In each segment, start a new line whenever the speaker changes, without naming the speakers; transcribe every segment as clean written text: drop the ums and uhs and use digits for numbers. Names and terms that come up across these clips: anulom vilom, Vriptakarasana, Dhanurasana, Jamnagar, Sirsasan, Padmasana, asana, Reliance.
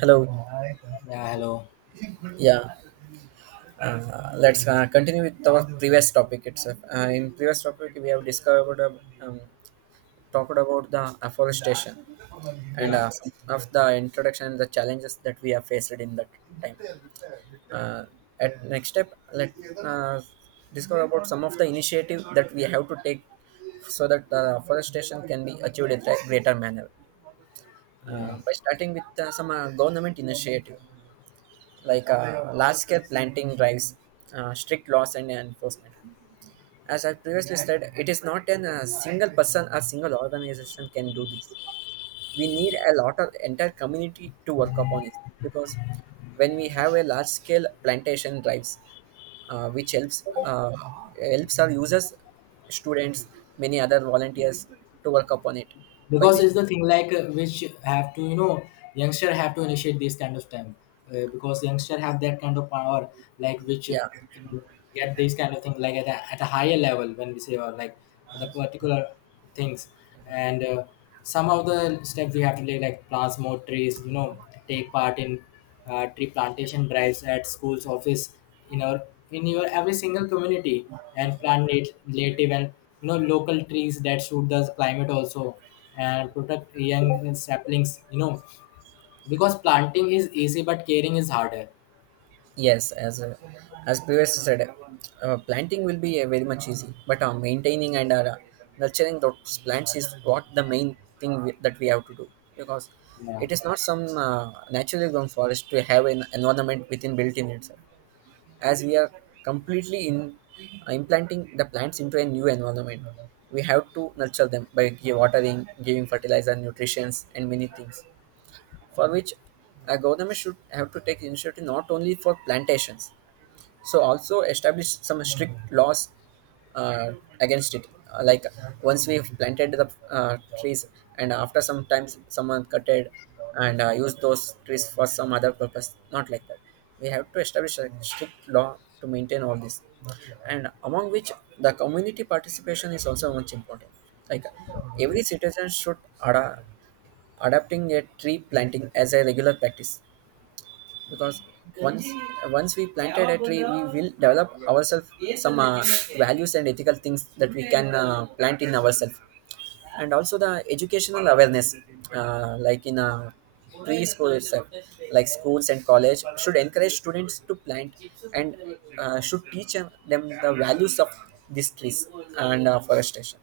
Hello.
Yeah, hello.
Yeah. Let's continue with our previous topic itself. In previous topic, we have discovered talked about the afforestation and
Yeah.
some of the introduction and the challenges that we have faced in that time. Uh, at next step, let uh, discover about some of the initiative that we have to take so that the afforestation can be achieved in a greater manner.
Yeah,
By starting with some government initiative, like large-scale planting drives, strict laws and enforcement. As I previously said, it is not an a single person or single organization can do this. We need a lot of entire community to work upon it because when we have a large-scale plantation drives, which helps our users, students, many other volunteers to work upon it, by
because
which,
it's the thing like which have to youngster have to initiate this kind of time, because youngster have that kind of power like which
yeah.
get these kind of thing like at a higher level when we say about like the particular things, and some of the steps we have to take like plant more trees, take part in tree plantation drives at schools office, in our in your every single community, and plant native and, local trees that suit the climate also, and protect young saplings, because planting is easy but caring is harder.
Yes, as previously said, planting will be very much easy, but maintaining and nurturing those plants is what the main thing that we have to do, because
Yeah.
it is not some naturally grown forest to have an environment within built in itself. As we are completely in implanting the plants into a new environment, we have to nurture them by watering, giving fertilizer, nutrients, and many things for which a government should have to take initiative not only for plantations so also establish some strict laws uh, against it. Like, once we've planted the uh, trees and after some times someone cut it and used those trees for some other purpose, not like that. We have to establish a strict law to maintain all this, and among which the community participation is also much important, like every citizen should ada- adapting a tree planting as a regular practice, because once once we planted a tree we will develop ourselves some values and ethical things that we can plant in ourselves, and also the educational awareness, like in a preschool itself, like schools and college should encourage students to plant and should teach them the values of these trees and forestation,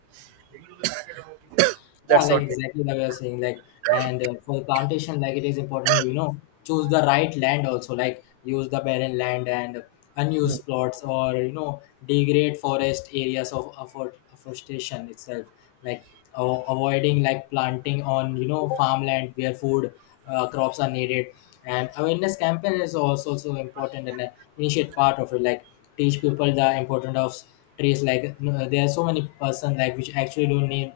Yeah,
that's
like
what.
exactly like you are saying, like, and for the plantation, like it is important, to, choose the right land also, like use the barren land and unused plots, or degrade forest areas of afforestation itself, like avoiding like planting on, farmland where food crops are needed, and awareness campaign is also important, and initiate part of it, like teach people the importance of trees, like there are so many person like which actually don't need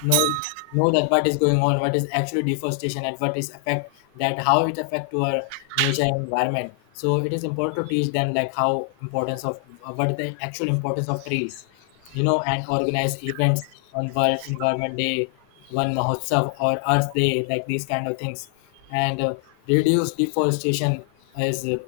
know know that what is going on, what is actually deforestation, and what is affect, that how it affect to our nature and environment, so it is important to teach them like how importance of what is the actual importance of trees, and organize events on World Environment Day, one mahotsav or Earth Day, like these kind of things. And reduce deforestation is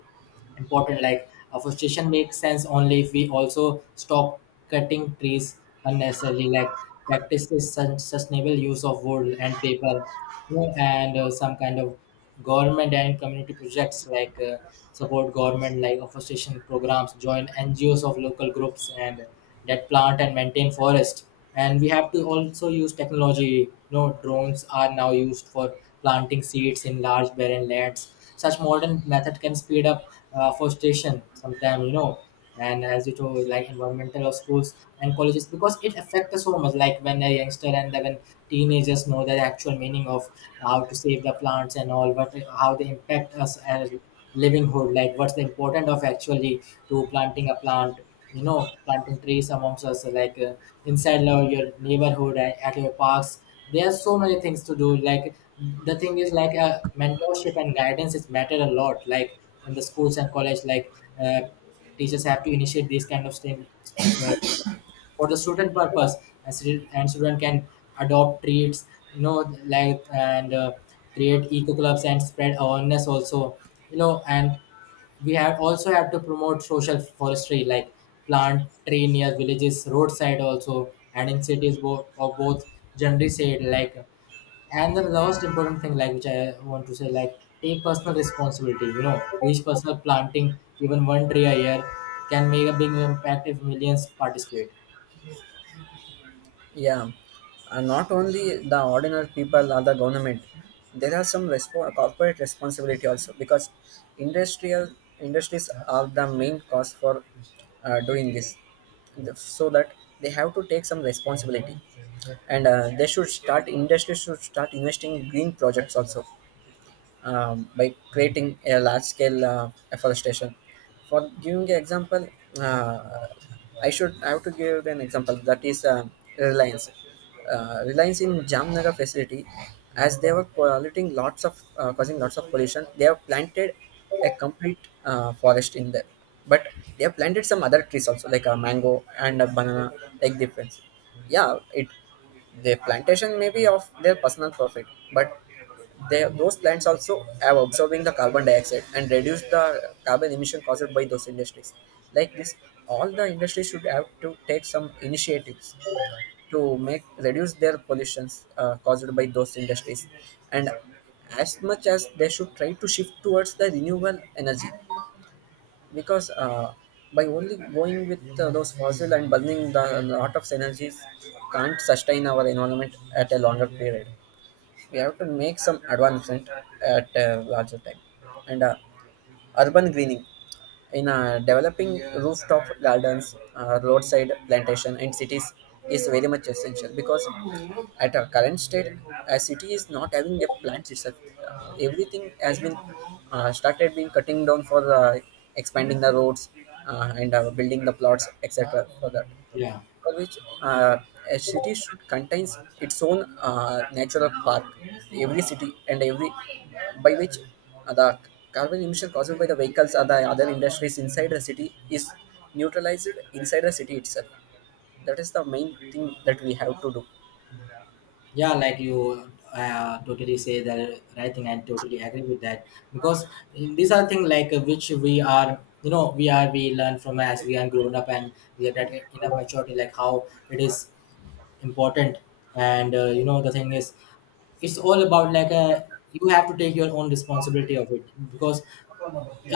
important, like afforestation makes sense only if we also stop cutting trees unnecessarily, like practices sustainable use of wood and paper, and some kind of government and community projects like, support government like afforestation programs, join NGOs of local groups and that plant and maintain forest. And we have to also use technology, drones are now used for planting seeds in large barren lands. Such modern method can speed up forestation sometime, and as you told like environmental of schools and colleges, because it affects us so much, like when a youngster, and then when teenagers know the actual meaning of how to save the plants and all, but how they impact us as livinghood, like what's the importance of actually to planting a plant, planting trees amongst us like, inside your neighborhood and at your parks. There are so many things to do, like the thing is like mentorship and guidance is matter a lot, like in the schools and college, like uh, teachers have to initiate these kind of things, uh, for the student purpose, and student can adopt treats, you know like and create eco clubs and spread awareness also, and we have also have to promote social forestry, like plant tree near villages roadside also, and in cities, both, generally said like. And the last important thing like which I want to say, like take personal responsibility, each personal planting even one tree a year can make a big impact if millions participate.
Yeah, and not only the ordinary people or the government, there are some corporate responsibility also, because industrial industries are the main cause for doing this. So that they have to take some responsibility, and they should start industries should start investing in green projects also, by creating a large scale afforestation. For giving an example, uh, I have to give an example that is Reliance. Reliance in Jamnagar facility, as they were polluting lots of causing lots of pollution, they have planted a complete forest in there. But they have planted some other trees also, like a mango and a banana, like difference. Yeah, it the plantation may be of their personal profit, but they, those plants also are absorbing the carbon dioxide and reduce the carbon emission caused by those industries. Like this, all the industries should have to take some initiatives to make reduce their pollutions caused by those industries, and as much as they should try to shift towards the renewable energy, because by only going with those fossil and burning the lot of energies can't sustain our environment at a longer period. We have to make some advancement at larger time, and urban greening in developing rooftop gardens, roadside plantation and cities is very much essential, because at our current state a city is not having a plants itself. Everything has been started being cutting down for expanding the roads, and building the plots etc for that,
Yeah.
for which a city should contains its own natural park, every city and every, by which the carbon emission caused by the vehicles or the other industries inside the city is neutralized inside the city itself. That is the main thing that we have to
Yeah, like you totally say the right thing. I totally agree with that, because these are things like which we are, we learn from as we are grown up, and we are that in our maturity, like how it is important. And the thing is, it's all about like, a you have to take your own responsibility of it, because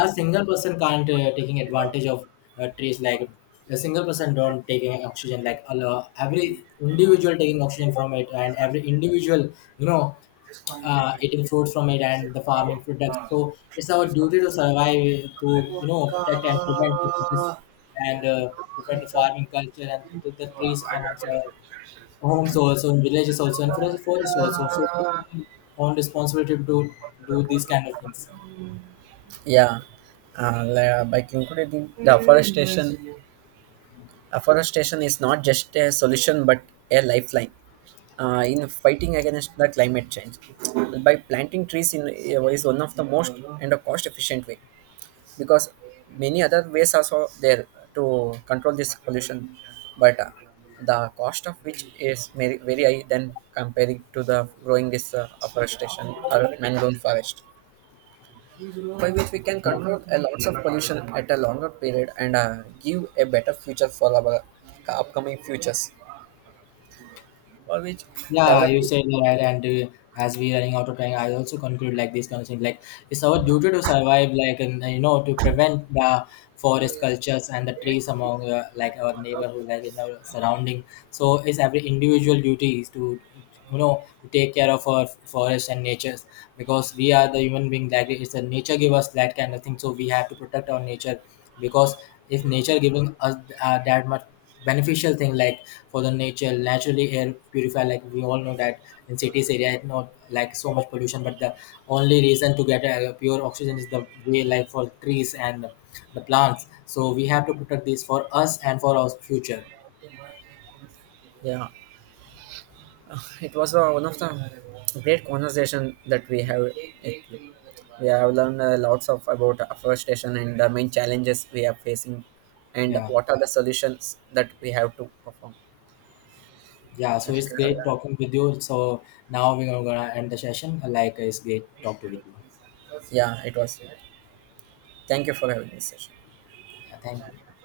a single person can't, taking advantage of trees, like a single person don't taking oxygen like every individual taking oxygen from it, and every individual, you know eating fruits from it and the farming products, so it's our duty to survive, to protect and prevent the forests, and prevent the farming culture and protect the trees amongst our
do.
homes also, in villages also, and for the forest also, so it's our own responsibility to do these kind of things.
Yeah, by concluding, the afforestation is not just a solution but a lifeline in fighting against the climate change. By planting trees in is one of the most and a cost efficient way, because many other ways also there to control this pollution, but the cost of which is very, very high than comparing to the growing this afforestation or mangrove forest, by which we can control a lots of pollution at a longer period and give a better future for our upcoming futures, for which
Yeah, you
developing.
said right, and as we running out of time, I also conclude like this kind of thing. Like it's our duty to survive, like, and to prevent the forest cultures and the trees among, like our neighborhood, like in our surrounding. So it's every individual duty is to to take care of our forest and natures, because we are the human being. Like it's a nature give us that kind of thing, so we have to protect our nature, because if nature giving us that much beneficial thing, like for the nature naturally air purifier, like we all know that in cities area it's not like so much pollution, but the only reason to get a pure oxygen is the way like for trees and the plants, so we have to protect this for us and for our future.
Yeah, it was one of the great conversation that we have it, we have learned lots of about afforestation and the main challenges we are facing and
Yeah.
what are the solutions that we have to perform.
Yeah, so it's great talking with you, so now we're gonna end the session, like it's great talk to with you.
Yeah, it was, thank you for having this session.
Yeah, thank you.